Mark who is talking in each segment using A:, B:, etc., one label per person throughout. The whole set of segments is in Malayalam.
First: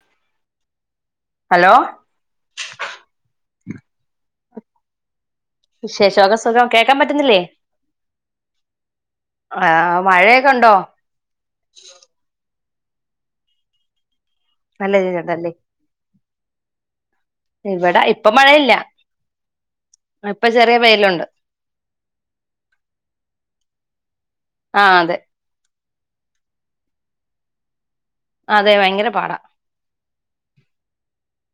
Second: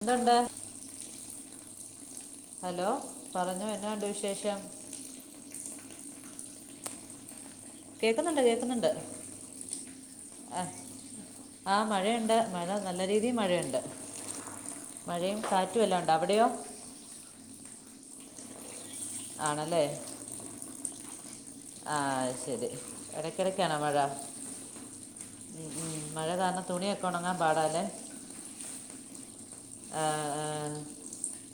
A: എന്തുണ്ട്.
B: Hello
A: hello. പറഞ്ഞോ. എന്നെണ്ട് വിശേഷം.
B: വിശേഷോക്കെ സുഖം. കേൾക്കാൻ പറ്റുന്നില്ലേ.
A: കേൾക്കുന്നുണ്ട് കേൾക്കുന്നുണ്ട്
B: ആഹ് മഴയൊക്കെ ണ്ടോ?
A: ആഹ് മഴയുണ്ട്. മഴ നല്ല രീതിൽ മഴയുണ്ട്.
B: നല്ല രീതിയിൽ
A: മഴയും
B: ഉണ്ടല്ലേ.
A: കാറ്റും എല്ലാം ഉണ്ട് അവിടെയോ
B: ഇവിടെ ഇപ്പൊ മഴയില്ല.
A: ആണല്ലേ.
B: ഇപ്പൊ ചെറിയ വെയില്
A: ആഹ് അഹ് ശരി. ഇടക്കിടക്കണോ മഴ.
B: ആഹ് അതെ
A: ഉം ഉം മഴ കാരണം തുണിയൊക്കെ ഉണങ്ങാൻ പാടാലേ.
B: അതെ ഭയങ്കര പാടാ.
A: ആഹ് ആഹ്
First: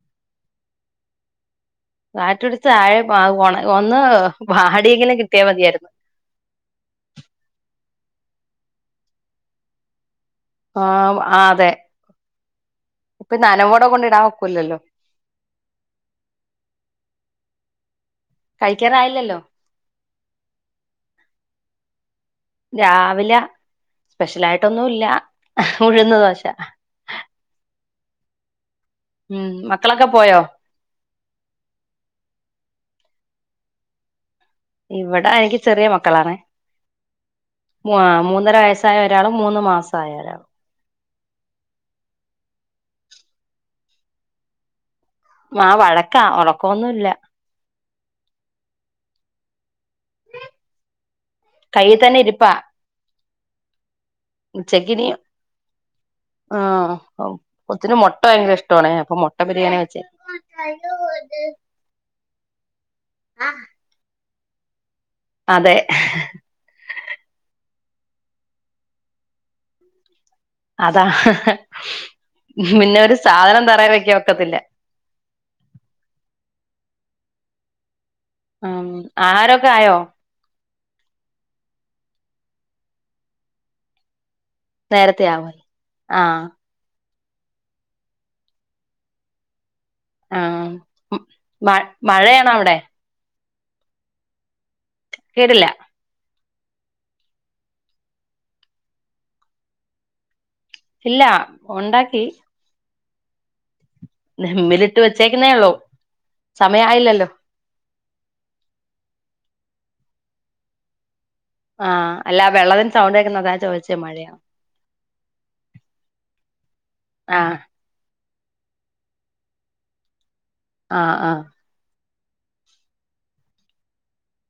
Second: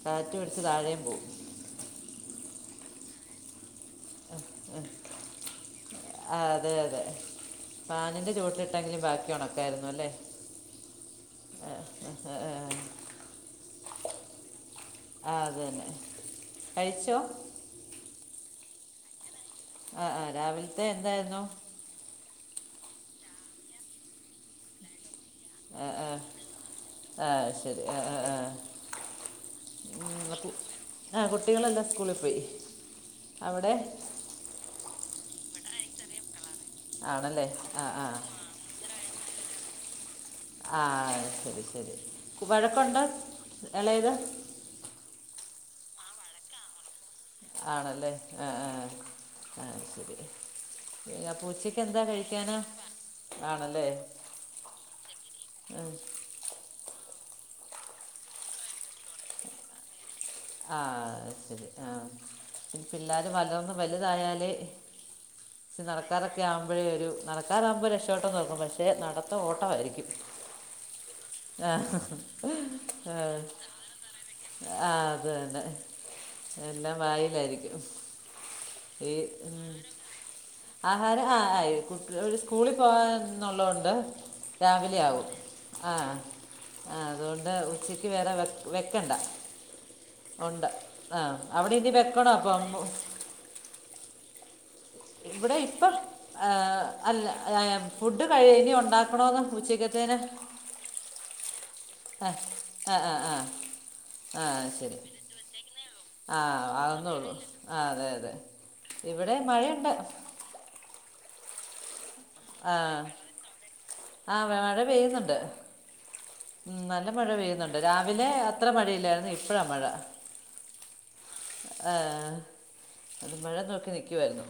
A: കാറ്റടിച്ച് താഴെ പോവും.
B: കാറ്റുടിച്ച താഴെ പോ ഒന്ന് വാടിയെങ്കിലും കിട്ടിയാൽ മതിയായിരുന്നു.
A: ആഹ് അതെ അതെ. ഫാനിന്റെ ചോട്ടിൽ ഇട്ടെങ്കിലും ബാക്കി ഉണക്കായിരുന്നു അല്ലേ.
B: ആം ആഹ് അതെ
A: ആ,
B: ഇപ്പൊ നനവോടെ കൊണ്ട് ഇടാൻ ഒക്കൂല്ലല്ലോ.
A: ആഹ് അതെ തെ. കഴിച്ചോ?
B: കഴിക്കാറായില്ലല്ലോ.
A: ആഹ് ആഹ് രാവിൽത്തെ എന്തായിരുന്നു.
B: രാവിലെ സ്പെഷെലായിട്ടൊന്നും ഇല്ല.
A: ആഹ്
B: ഉഴുന്ന്
A: ആഹ്
B: ദോശ
A: ആഹ് ശരി. ആഹ് ആഹ് ആഹ്.
B: ഉം മക്കളൊക്കെ പോയോ?
A: ആഹ് കുട്ടികളല്ലാം സ്കൂളിൽ പോയി. അവ്ടെ.
B: ഇവിടെ എനിക്ക് ചെറിയ മക്കളാണ്
A: ആണല്ലേ ആ
B: മൂ
A: ആ
B: മൂന്നര വയസ് സായ ഒരാളും മൂന്ന് മാസായ ഒരാളും
A: ആഹ് ശരി ശരി വഴക്കുണ്ട് ഇളത്
B: ആഹ് വഴക്കാ ഉറക്കൊന്നുല്ല
A: ആണല്ലേ ആഹ് ആഹ് ആഹ് ശരി അപ്പൊ ഉച്ചക്ക്
B: കയ്യിൽ
A: എന്താ
B: തന്നെ ഇരിപ്പാ
A: കഴിക്കാന് ആണല്ലേ
B: ഉച്ചക്കിനിയ്
A: ഉം.
B: ആഹ് കൊച്ചിന് മൊട്ട ഭയങ്കര ഇഷ്ടണേ അപ്പൊ മൊട്ട ബിരിയാണി വെച്ചേ
A: ആഹ് അഹ് ശരി ആഹ് പിള്ളേർ ഒന്ന് വലുതായല്
B: അതെ
A: ഇച്ചി നട നടക്കാരൊക്കെ ആകുമ്പോഴേ ഒരു നടക്കാറൊക്കെ ആകുമ്പ രക്ഷപെട്ട് തോന്നും പക്ഷേ നടത്തം ഓട്ടമായിരിക്കും
B: അതാ
A: ആ.
B: പിന്നെ ഒരു സാധനം തറാൻ വെക്കൻ വക്കത്തില്ല
A: ആഹ് അത് തന്നെ എല്ലാം വായിലായിരിക്കും
B: ഉം
A: ഈ
B: ആഹാരൊക്കെ
A: ഉം,
B: ആയോ
A: ആഹാരം ആ ആയികുട്ട സ്കൂളി പോവാന്നുള്ളോണ്ട് രാവിലെ
B: നേരത്തെ
A: ആവും
B: ആവോ
A: ആ
B: ആഹ്
A: ആ അതുകൊണ്ട് ഉച്ചക്ക് വേറെ വെ വെക്കണ്ട ഉണ്ട്
B: ആഹ്
A: ആഹ്
B: മ
A: അവടെനി വെക്കണോ അപ്പൊ
B: മഴയാണോ അവിടെ
A: അ ഇവ്ടെ
B: കേട്ടില്ല
A: ഇപ്പൊ ആഹ് അല്ല എ ഫുഡ് കഴ ഇനി ഉണ്ടാക്കണോന്ന് ഉച്ചക്കത്തേനെ
B: ഇല്ല ഉണ്ടാക്കി
A: അഹ് അഹ് അഹ് ആഹ് ആഹ് ശരി
B: ദമ്മിലിട്ട് വെച്ചേക്കുന്നേ ഉള്ളൂ
A: ആ
B: സമയായില്ലല്ലോ
A: അവുന്നള്ളൂ ആഹ് അതെ അതെ ഇവിടെ മഴണ്ട്
B: ആഹ് അല്ല വെള്ളത്തിന്
A: ആ
B: സൗണ്ട്ക്കുന്ന അതാ ചോദിച്ചേ മഴണ്ട
A: ആഹ് മഴ പെയ്യുന്നുണ്ട് ഉം നല്ല മഴ പെയ്യുന്നുണ്ട് രാവിലെ അത്ര മഴയില്ലായിരുന്നു ഇപ്പഴാ മഴ
B: ആഹ് ആഹ്
A: ആഹ് ഏ അത് മഴ നോക്കി നിക്കുവായിരുന്നോ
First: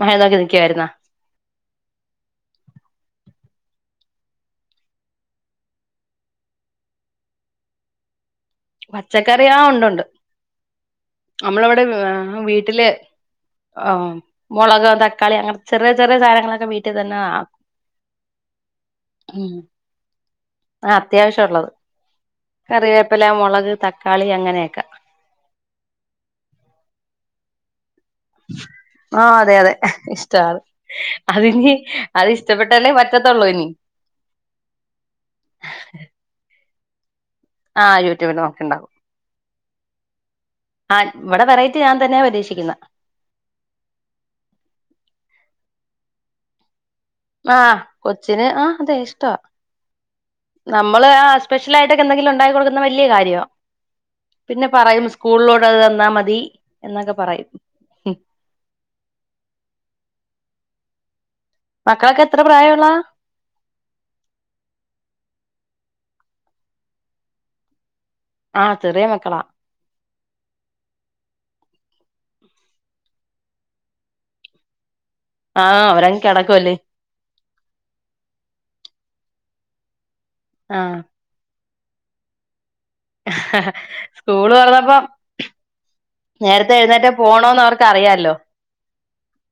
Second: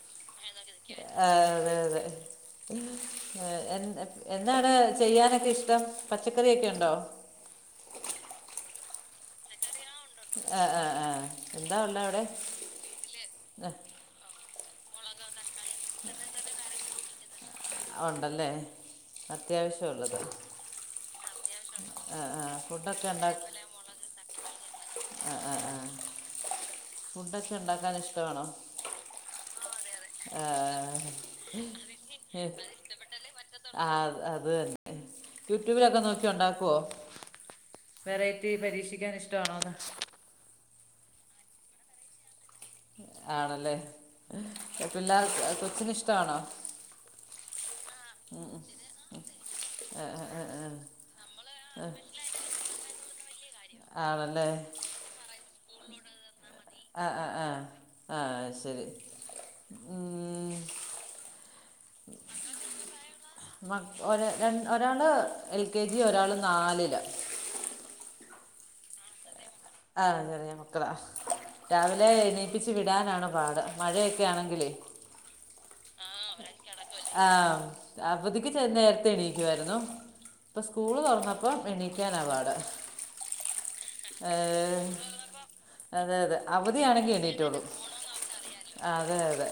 B: മയനോക്കി നിക്കുവായിരുന്നു
A: ആഹ് അതെ അതെ എ എന്താണ് ചെയ്യാനൊക്കെ ഇഷ്ടം പച്ചക്കറിയൊക്കെണ്ടോ
B: പച്ചക്കറിയാ ഉണ്ടുണ്ട്
A: ആഹ് ആഹ് ആഹ് എന്താ
B: നമ്മളവിടെ
A: ഉള്ളെ അവിടെ
B: വീട്ടിലെ ആഹ് മുളക് തക്കാളി അങ്ങനെ ചെറെ ചെറെ സാധനങ്ങളൊക്കെ വീട്ടിതെന്നെ ആക്കും
A: ആഹ് ഉണ്ടല്ലേ അത്യാവശ്യംള്ളത്
B: ആ അത്യാവശ്യള്ളത്
A: ആഹ് ഫുഡൊക്കെ
B: കറിവേപ്പില മുളക് തക്കാളി അങ്ങനെയൊക്കെ
A: അഹ് ആഹ് ആഹ് ഫുഡൊക്കെ ഉണ്ടാക്കാൻ ഇഷ്ടവാണോ
B: ആഹ് അതെ അതെ ഇഷ്ടാണ് അതിനി അത് ഇഷ്ടപ്പെട്ടല്ലേ പറ്റത്തുള്ളൂ ഇനി
A: ആഹ് അത് തന്നെ യൂട്യൂബിലൊക്കെ നോക്കി ഉണ്ടാക്കോ
B: ആഹ് യൂട്യൂബിൽ
A: വെറൈറ്റി
B: നോക്കിണ്ടാവും
A: പരീക്ഷിക്കാൻ ഇഷ്ടണോ അതോ
B: ആഹ് ഇവടെ വെറൈറ്റി ഞാൻ തന്നെ പരീക്ഷിക്കുന്ന
A: ആണല്ലേ പിള്ളക്ക് കൊച്ചിന ഇഷ്ടമാണോ
B: ആഹ് കൊച്ചിനെ ആ അതെ ഇഷ്ടവാ
A: ആഹ് ആഹ് ആഹ്
B: നമ്മള് ആ സ്പെഷ്യലായിയിട്ടൊക്കെന്തെങ്കിലുക്കെണ്ടാക്കി കൊടുക്കുന്നതൊക്കെ വല്യകാര്യ
A: ആണല്ലേ.
B: പറയും സ്കൂളിലോട് അത് തന്നാ മതി. എന്നൊക്കെ
A: ആഹ് ആഹ്
B: പറയും
A: ആ ആഹ് ശരി ഉം.
B: മക്കളൊക്കെ എത്ര പ്രായുള്ള?
A: മ ഒ ര ഒരാള് എൽ കെ ജി ഒരാള് നാലില്.
B: ആഹ് ചെറിയ മക്കളാ.
A: ആഹ് ചെറിയ മക്കളാ. രാവിലെ എണീപ്പിച് വിടാനാാണ് പാട് മഴയൊക്കെ ആണെങ്കിലെ
B: ആഹ് അവരങ്ങ് കെടക്കുംല്ലേ.
A: ആഹ് അവധിക്ക് നേരത്തെ എണീക്കുവായിരുന്നു ഇപ്പൊ
B: ആഹ്
A: സ്കൂള് തുറന്ന പ്പംഎണിക്കാന പാട്.
B: സ്കൂള് തുറന്നപ്പോ
A: ഏഹ്. അതെ അതെ
B: നേരത്തെ എഴുന്നേറ്റ്
A: അവധിയാണെങ്കി
B: പോണോന്ന്
A: എണീറ്റോളും
B: അവർക്ക് അറിയാലോ
A: അതെ അതെ.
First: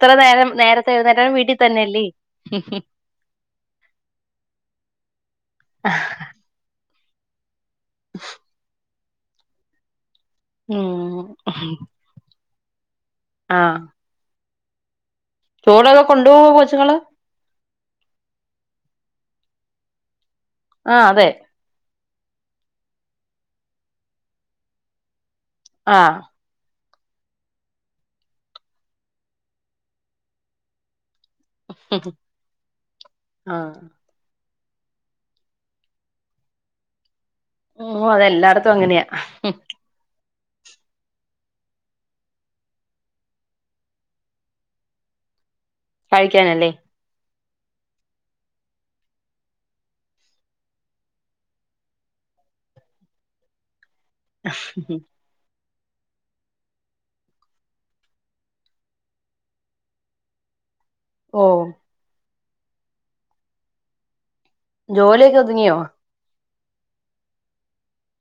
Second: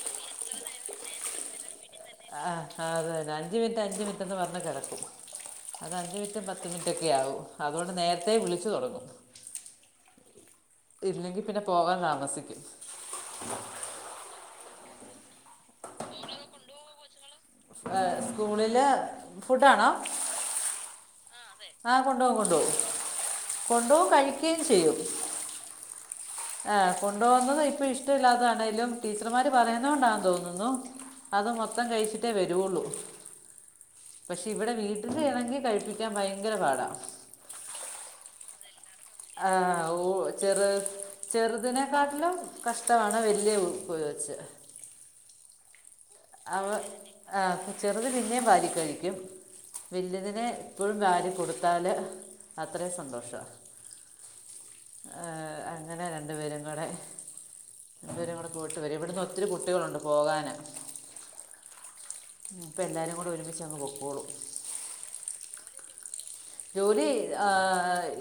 B: ഇത്ര നേരം നേരത്തെ എഴുന്നേറ്റാലും വീട്ടി തന്നെയല്ലേ?
A: ആ അതന്നെ അഞ്ച് മിനിറ്റ് അഞ്ച് മിനിറ്റ്ന്ന് പർഞ് കെടക്കും അത് അഞ്ച് മിൻറ്റും പ ത്ത് മിൻറ്റൊക്കെ ആവും അതോണ്ട് നേരത്തെേ വിളിച്ചു തൊടങ്ങും.
B: ഉം
A: ഇല്ലെങ്കിപിന്നെ പോകാൻ താമസിക്കും.
B: ആഹ്. ചോടൊക്കെ കൊണ്ട് പോകോ കൊച്ചുങ്ങള്?
A: ഏഹ് സ്കൂളില് ഫുഡാണോ?
B: ആഹ് അതെ.
A: ആഹ് കൊണ്ടോവും കൊണ്ടോവും കൊണ്ടോവും കഴിക്കോം ചെയ്യും.
B: ആഹ്.
A: ആ കൊണ്ടോകുന്നതും ഇപ്പൊ ഇഷ്ടമില്ലാതാണേലും ടീച്ചർമാര് പറയുന്നോണ്ടാന്ന് തോന്നുന്നു അത് മൊത്തം കഴിച്ചിട്ടേ വരൊള്ളൂ
B: ആഹ്
A: പക്ഷെ ഇവിടെ വീട്ടിലാണെങ്കി കഴിപ്പി പിക്ക്യാൻ ഭയങ്കര പാടാ.
B: ഉം അതെല്ലാട്ത്തും അങ്ങനെയാ.
A: ആഹ് ഓ. ചെറ് ചെറ്തിനെക്കാട്ടിലും കഷ്ടമാണ് വല്യ പോ വെച്ച്.
B: കഴിക്കാനല്ലേ
A: ആഹ് ആ ചെറുത് പിന്നേ വാരി കഴിക്കും. വല്ല്യതിനെ ഇപ്പോഴും വാരി കൊടുത്താല് അത്രയും സന്തോഷം. ഏ അങ്ങനെ രണ്ടു പേരും കൂടെ ഇവരും കൂടെ പോയിട്ട് വരും ഇവിടുന്ന് ഒത്തിരി കുട്ടികളുണ്ട് പോകാന്.
B: ഓ.
A: ഇപ്പം എല്ലാരും കൂടെ ഒരുമിച്ചങ് പൊക്കോളും.
B: ജോലിയൊക്കെ ഒതുങ്ങിയോ?
A: ജോലി ആ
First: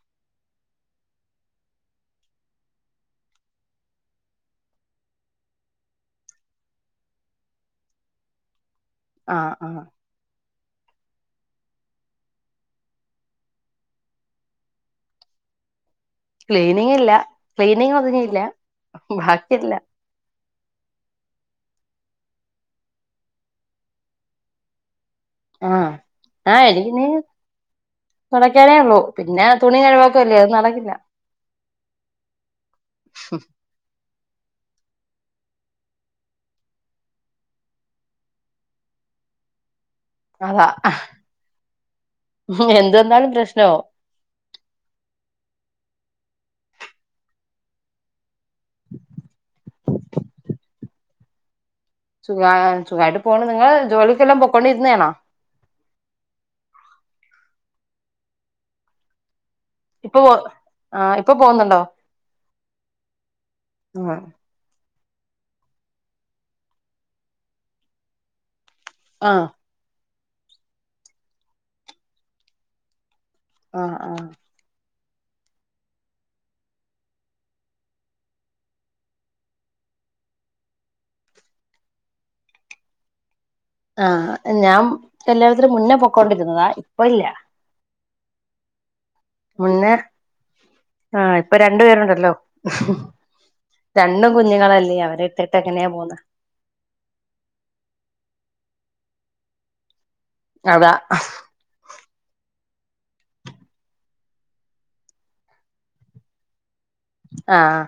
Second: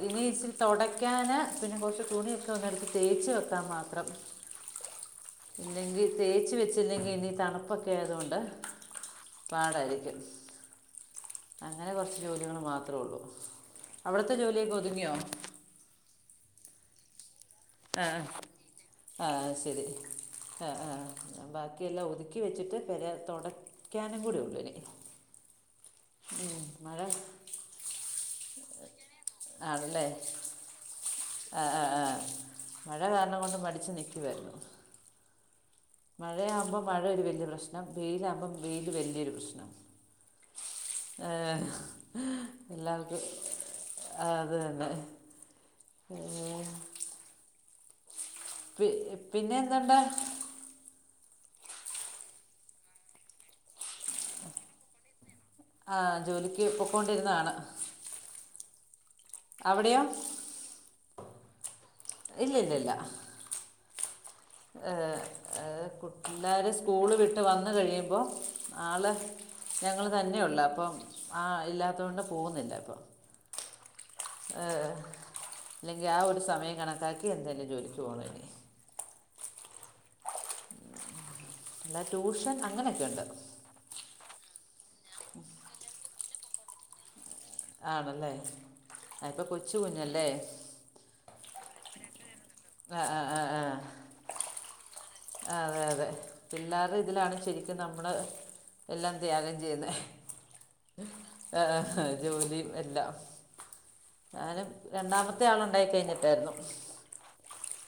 A: ഇനി ഇച്ച തൊടക്ക്യാന് പിന്നെ കൊർച്ച് തുണി സൊന്നിട്ത്ത് തേച്ച് വെക്കാ മാത്രം. ഇല്ലെങ്കി തേച്ച്‌ വെച്ചില്ലെങ്കി ഇനി തണുപ്പൊക്കെ ആയതോണ്ട്
B: ആഹ് ആഹ്
A: പാടായിരിക്കും അങ്ങനെ കൊർച്ച് ജോലികൾ മാ അത്രേള്ളൂ അവിട്ത്തെ ജോലിയൊക്കെ ഒതുങ്ങ്യോ?
B: ക്ലീനിങ്ങ്ല്ല ക്ലീനിങ്
A: ആ
B: ഒതുങ്ങില്ല
A: ആ
B: ബാക്കില്ല
A: ശരി ആ ആഹ് ബാക്കിയെല്ലാം ഒതുക്കി വെച്ചിട്ട് പെരെ തൊട ക്കാനും കൂടെ ഉള്ളൂ എനി
B: ആഹ് ആഹ് എന്തെയ്യ്ന്ന്? തുടയ്ക്കാനേ ഉള്ളൂ പിന്നെ തുണി [unintelligible] അത് നടക്കില്ല.
A: ആഹ് ആഹ് ആഹ് മഴ കാരണം കൊണ്ട് മടിച്ച് നിക്കു വാരുന്നു. മഴയാമ്പം മഴ ഒരു വല്യ പ്രശ്നം വെയിലാമ്പം വെയില് വല്യൊരു പ്രശ്നം.
B: അതാ അഹ്
A: ആ,
B: എന്ത് വന്നാലും പ്രശ്നാവു
A: അതു തന്നെ ഏഹ് പി പിന്നെ എന്തണ്ടാ?
B: സുഗാ സുഖായിട്ട് പോണ്. നിങ്ങള് ജോലിക്കെല്ലം പൊക്കൊണ്ടിരുന്നെ ആണോ?
A: ആഹ് ജോലിക്ക് പൊക്കോണ്ടിരുന്നതാണ്. അവിടെയോ
B: ഇപ്പൊ പോ ആഹ് ഇപ്പൊ പോുന്നുണ്ടോ?
A: ഇല്ല ല്ലല്ല.
B: ആഹ്
A: ഏ ഏ കു ള്ളേർ സ്കൂള് വിട്ട് വന്ന് കഴിയുമ്പോ ആള്
B: ആഹ്
A: ഞങ്ങള് തന്നെ ഉള്ളൂ. അപ്പം ആഹ് ഇല്ലാത്തോണ്ട് പോകുന്നില്ല അപ്പം.
B: ആഹ് ആഹ്
A: ആഹ് അല്ലെങ്കി ആ ഒരു സമയം കണക്കാക്കി എന്തേലും ജോലിക്ക് പോണേയ്നി. എന്താ ട്യൂഷൻ അങ്ങനെയൊക്കെ ഉണ്ട്.
B: ആഹ് ഞാം കല്യാണത്തിന് മുന്ന പൊക്കൊണ്ടിരുന്നതാ. ഇപ്പല്ല.
A: ആണല്ലേ. ആ ഇപ്പോൾ കൊച്ചു
B: മുന്നെ
A: കുഞ്ഞല്ലേ
B: ആഹ് ഇപ്പൊ രണ്ടു പേരുണ്ടല്ലോ
A: ആ
B: രൺ ണ്ടും കുഞ്ഞുങ്ങളല്യോ
A: ആഹ് അതെ അതെ പിള്ളാരുടെ ഇതിലാണ് ശരിക്കും നമ്മള് എല്ലാം ത്യാഗം ചെയ്യുന്നെ.
B: അതാ.
A: എആഹാ ജോലിയും എല്ലാം. ഞാനും രണ്ടാമത്തെ ആളുണ്ടായി കഴിഞ്ഞിട്ടായിരുന്നു.
B: അആഹ്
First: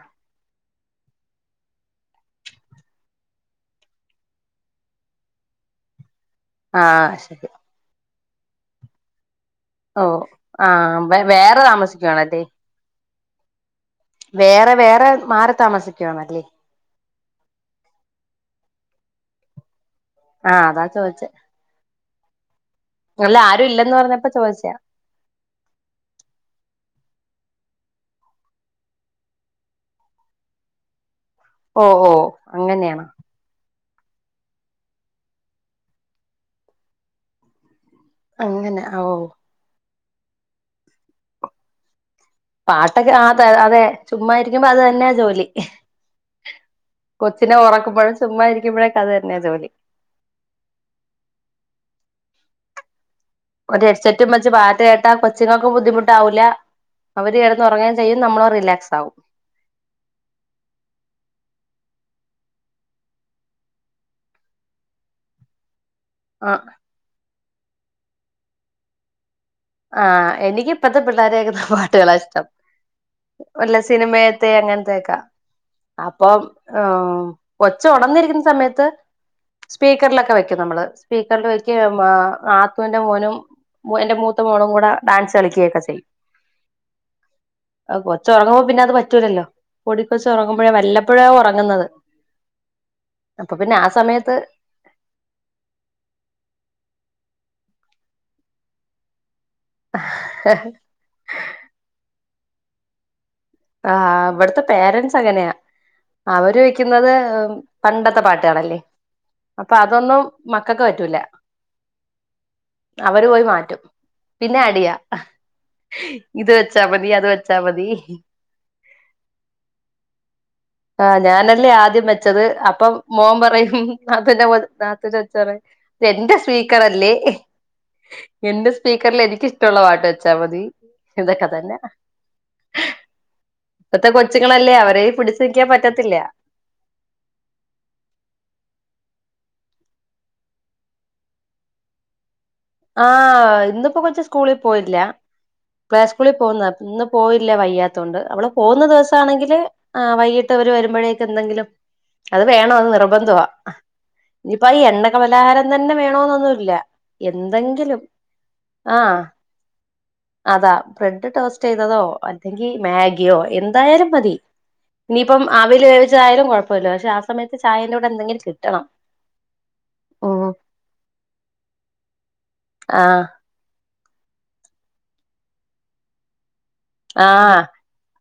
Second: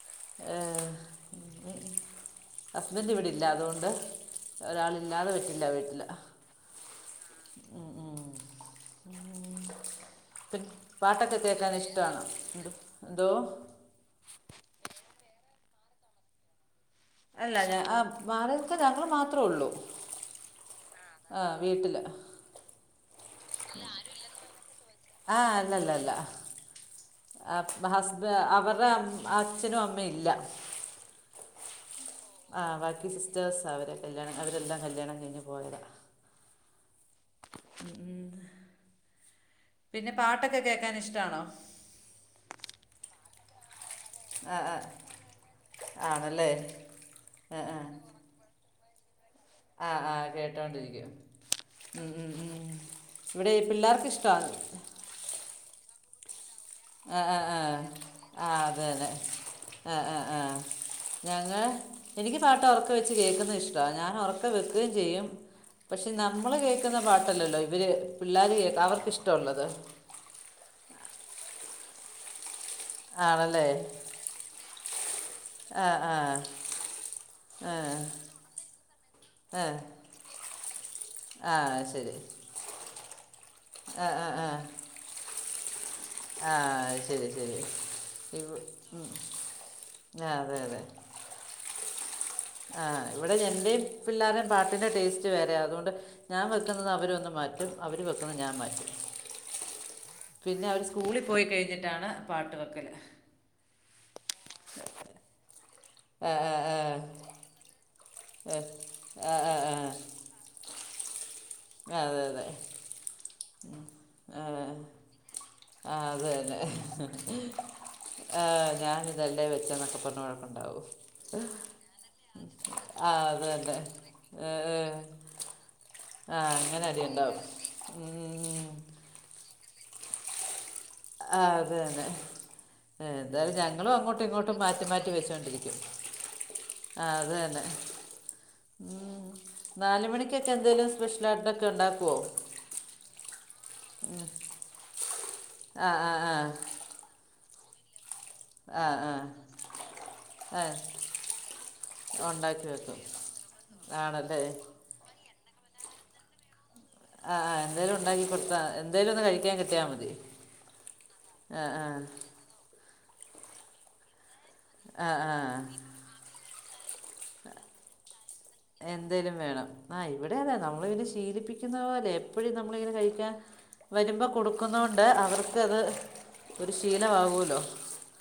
A: ഏഹ് [unintelligible] ഹസ്ബൻഡിവിടില്ല. അതുകൊണ്ട് ഒരാളില്ലാതെ പറ്റില്ല വീട്ടില്.
B: ആഹ് ശരി.
A: ഉം ഉം
B: ഓ
A: പി
B: ആഹ് വേ
A: പാട്ടൊക്കെ
B: വേറെ
A: കേക്കാൻ ഇഷ്ടാണോ?
B: താമസിക്കുവാണല്ലേ
A: ന്തൊ എന്തോ?
B: വേറെ വേറെ മാറി താമസിക്കുവാണല്ലേ?
A: അല്ല ഞ ആഹ് വാടകക്ക് ഞങ്ങള് മാത്രെ ഉള്ളൂ.
B: ആഹ് അതാ ചോദിച്
A: ആഹ് വീട്ടില്.
B: അല്ല ആരും ഇല്ലന്ന് പറഞ്ഞപ്പ ചോദിച്ചയാ.
A: ആഹ് അല്ലല്ലല്ല. അ വ ഹസ്ബ അവരെ ആ അച്ഛനും അമ്മയും ല്ല.
B: ഓഹ് ഓഹ്
A: ആഹ് ബാക്കി സിസ്റ്റേഴ്സാ അവര് കല്യാണം അവരെല്ലാം കല്യാണം കഴിഞ്ഞ് പോയവരാ. ഉം ഉം
B: അങ്ങനെ ഓഹ്
A: പിന്നെ പാട്ടൊക്കെ കേക്കാൻ ഇഷ്ട്ടാണോ
B: പാട്ടൊക്കെ ആത അതേ ചുമ്മാതിരിക്കുമ്പോ അത് തന്നെയാ ജോലി
A: ആണല്ലേ
B: കൊച്ചിനെ
A: ആ ആ
B: ഒറക്കുമ്പഴും ചുമ്മായിരിക്കുമ്പഴെക്കെ അത് തന്നെയാ ജോലി
A: ആഹ് ആഹ് കേട്ടോണ്ടിരിക്കും ഉം ഉം ഉം ഇവിടെ ഈ
B: ഒരു
A: പിള്ളേർക്ക്
B: ഹെഡ്സെറ്റും
A: ഇഷ്ടമാണ്
B: വെച്ച് പാട്ട് കേട്ടാ കൊച്ചുങ്ങക്കും ബുദ്ധിമുട്ടാവൂല്ല
A: ആ
B: അവര്
A: ആ ആ
B: കിടന്ന് ഒറങ്ങേം ചെയ്യും നമ്മള് റിലാക്സാവും
A: ആഹ് ആഹ് ആഹ് ഞങ്ങ എനിക്ക് പാട്ട് ഒറക്കെ വെച്ച് കേക്കുന്ന ഇഷ്ട്ടാ ഞാനൊറക്കെ വെക്കേം ചെയ്യും പക്ഷെ
B: ആ
A: നമ്മള് കേക്കുന്ന പാട്ടല്ലല്ലോ ഇവര് പിള്ളേര് കേക്ക അവർക്കിഷ്ട്ടൊള്ളത്.
B: ആഹ് എനിക്ക് ഇപ്പത്തെ പിള്ളേര് കേക്കുന്ന പാട്ടുകളാ ഇഷ്ടം.
A: ആണല്ലേ
B: ഒല്ല സിനിമയത്തെ അങ്ങനത്തേക്ക
A: ആ ആ
B: അപ്പം ഏഹ്
A: ആ
B: കൊച്ച് ഒണന്നിരിക്കുന്ന സമയത്ത്
A: ആ
B: സ്പീക്കറിലൊക്കെ വെക്കും നമ്മള്. സ്പീക്കറിൽ
A: ആ
B: വെക്കേം
A: ശരി
B: ആഹ് നാത്തൂന്റെ മോനും മൊ
A: ആ
B: എന്റെ
A: ആ
B: മൂത്ത
A: ആ
B: മോളും കൂടെ ഡാൻസ് കളിക്യേക്ക ചെയ്യും.
A: ആ ശരി ശരി
B: അഹ് കൊച്ച്
A: ഇവ
B: ഒറങ്ങുമ്പ പിന്നെ അത്
A: ഉം.
B: പറ്റൂലല്ലോ പൊടിക്കൊച്ച്
A: ആ അതെ
B: ഒറങ്ങുമ്പഴേ വല്ല പ്പഴാ ഒറങ്ങുന്നത്.
A: ആഹ് ഇവിടെ എന്റെയും
B: സമയത്ത്
A: പിള്ളാർടേം പാ ട്ടിൻ്റെ ടേസ്റ്റ് വേറയാ അതുകൊണ്ട് ഞാൻ വെക്കുന്നത് അവരു വന്ന് മാറ്റും. അവര് വെക്കുന്ന ഞാൻ മാറ്റും. പിന്ന അവര് സ്കൂളി പോയി കഴിഞ്ഞിട്ടാണ് പാട്ട് വെക്കല്.
B: ആഹ് ഇവിടത്തെ പേരന്റ്സ് അങ്ങനെയാ.
A: ആ
B: അവര്
A: ആ
B: വെക്കുന്നത് പണ്ടത്തെ പാട്ടുകളല്ലേ.
A: ആ ആ ആ
B: അപ്പൊ അതൊന്നും മക്കക്ക് പറ്റൂല.
A: ആ ആ. ആ, അതെ അതെ
B: അവര് പോയി മാറ്റും.
A: ആ
B: പിന്നെ അടിയാ
A: ആ, അത്
B: ഇത് വെച്ചാ മതി അത് വെച്ചാ മതി
A: ആഹ് ഞാനിതെല്ലേ വെച്ചേന്നക്കെ പറഞ്ഞ് വഴക്കൊണ്ടാവും
B: ആഹ് ഞാനല്ലെ ആദ്യം വെച്ചത്. അപ്പ
A: ആ
B: മോൻ
A: അത് തന്നെ
B: പറയും നാത്തൂന്റെ
A: ഏ,
B: മോൻ
A: ഏ.
B: നാത്തൂന്റെ കൊച്ചു പറയും ഇതെന്റെ
A: ആ അങ്ങനെ അടി
B: സ്പീക്കറല്ലേ
A: ഉണ്ടാവും
B: എന്റെ
A: ഉം.
B: സ്പീ ക്കർൽ എനിക്ക് ഇഷ്ട്ടൊള്ള പാട്ട് വെച്ചാ മതി. ഇതൊക്കെ
A: ആഹ്
B: തന്നെ
A: അതന്നെ എന്തായാലും ഞ ങ്ങളും
B: ഇപ്പത്തെ
A: അങ്ങോട്ടും ഇങ്ങോട്ടും
B: കൊച്ചുങ്ങളല്ലേ
A: മാറ്റി
B: അവരെ
A: മാറ്റി
B: പിടിച്ച് നിക്കാൻ
A: വെച്ചോണ്ടിരിക്കും
B: പറ്റത്തില്ല
A: ആഹ് അത് തന്നെ ഉം ഉം നാല് മണിക്കൊക്കെ എന്തേലും സ്പെഷ്യലായിട്ടൊക്കെ ഇണ്ടാക്കുവൊ
B: ആഹ് ഇന്നിപ്പൊ കൊച്ച് സ്കൂളി പോയില്ല
A: ആ
B: പ്ലേ
A: ആ
B: സ്കൂളി
A: ആ
B: പോകുന്നതാ ഇന്ന് പോയില്ല വയ്യാത്തോണ്ട് അവള് പോകുന്ന
A: ആ
B: ദിവസം
A: ആ
B: ആണെങ്കില് ആഹ് വൈകിട്ടവര് വരുമ്പോഴേക്കും എന്തെങ്കിലും അത്
A: ഉണ്ടാക്കി
B: വേണം അത്
A: വെക്കും
B: നിർബന്ധവാ
A: ആണല്ലേ
B: അപ്പ ഈ എണ്ണക്ക പലഹാരം തന്നെ വേണോന്നൊന്നു ഇല്ല
A: ആഹ് ആഹ് എന്തേലും ഉണ്ടാക്കി കൊടുത്താ എന്തേലും
B: ആഹ്
A: ഒന്ന് കഴിക്കാൻ കിട്ടിയാ മതി
B: അതാ ബ്രെഡ്
A: ആ
B: ടോസ്റ്റ് ചെയ്തതോ അല്ലെങ്കി മാഗിയോ എന്തായാലും മതി
A: ആ ആ
B: ഇനിയിപ്പം
A: ആ
B: അവില് വേവിച്ച ആയാലും കൊഴ പ്പില്ല പക്ഷെ ആ സയത്ത് ചായൻന്റുടെ എന്തെിലും കി
A: എന്തേലും വേണം ആഹ് ഇവിടെ അതെ നമ്മള് പിന്നെ ശീലിപ്പിക്കുന്നപോലെ എപ്പഴും എപ്പളും ഇങ്ങനെ
B: ആഹ്
A: കഴിക്കാൻ വരുമ്പ കൊടുക്കുന്നോണ്ട് അവർക്കത് ഒരു ശീല
B: ആഹ്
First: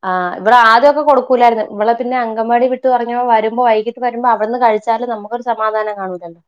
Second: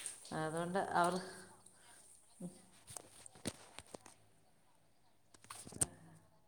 B: ആഹ് ഇവടെ ആദ്യക്കെ
A: അവർ
B: കൊടുക്കൂലായിരുന്ന്. ഇവളെ പിന്നെ അങ്കവാടി വിട്ട് പറഞ്ഞ വരുമ്പോ വൈകീട്ട് വരുമ്പോ അവട്ന്ന് കഴിച്ചാലും നമുക്കൊരു സമാധാനം കാണൂലല്ലോ.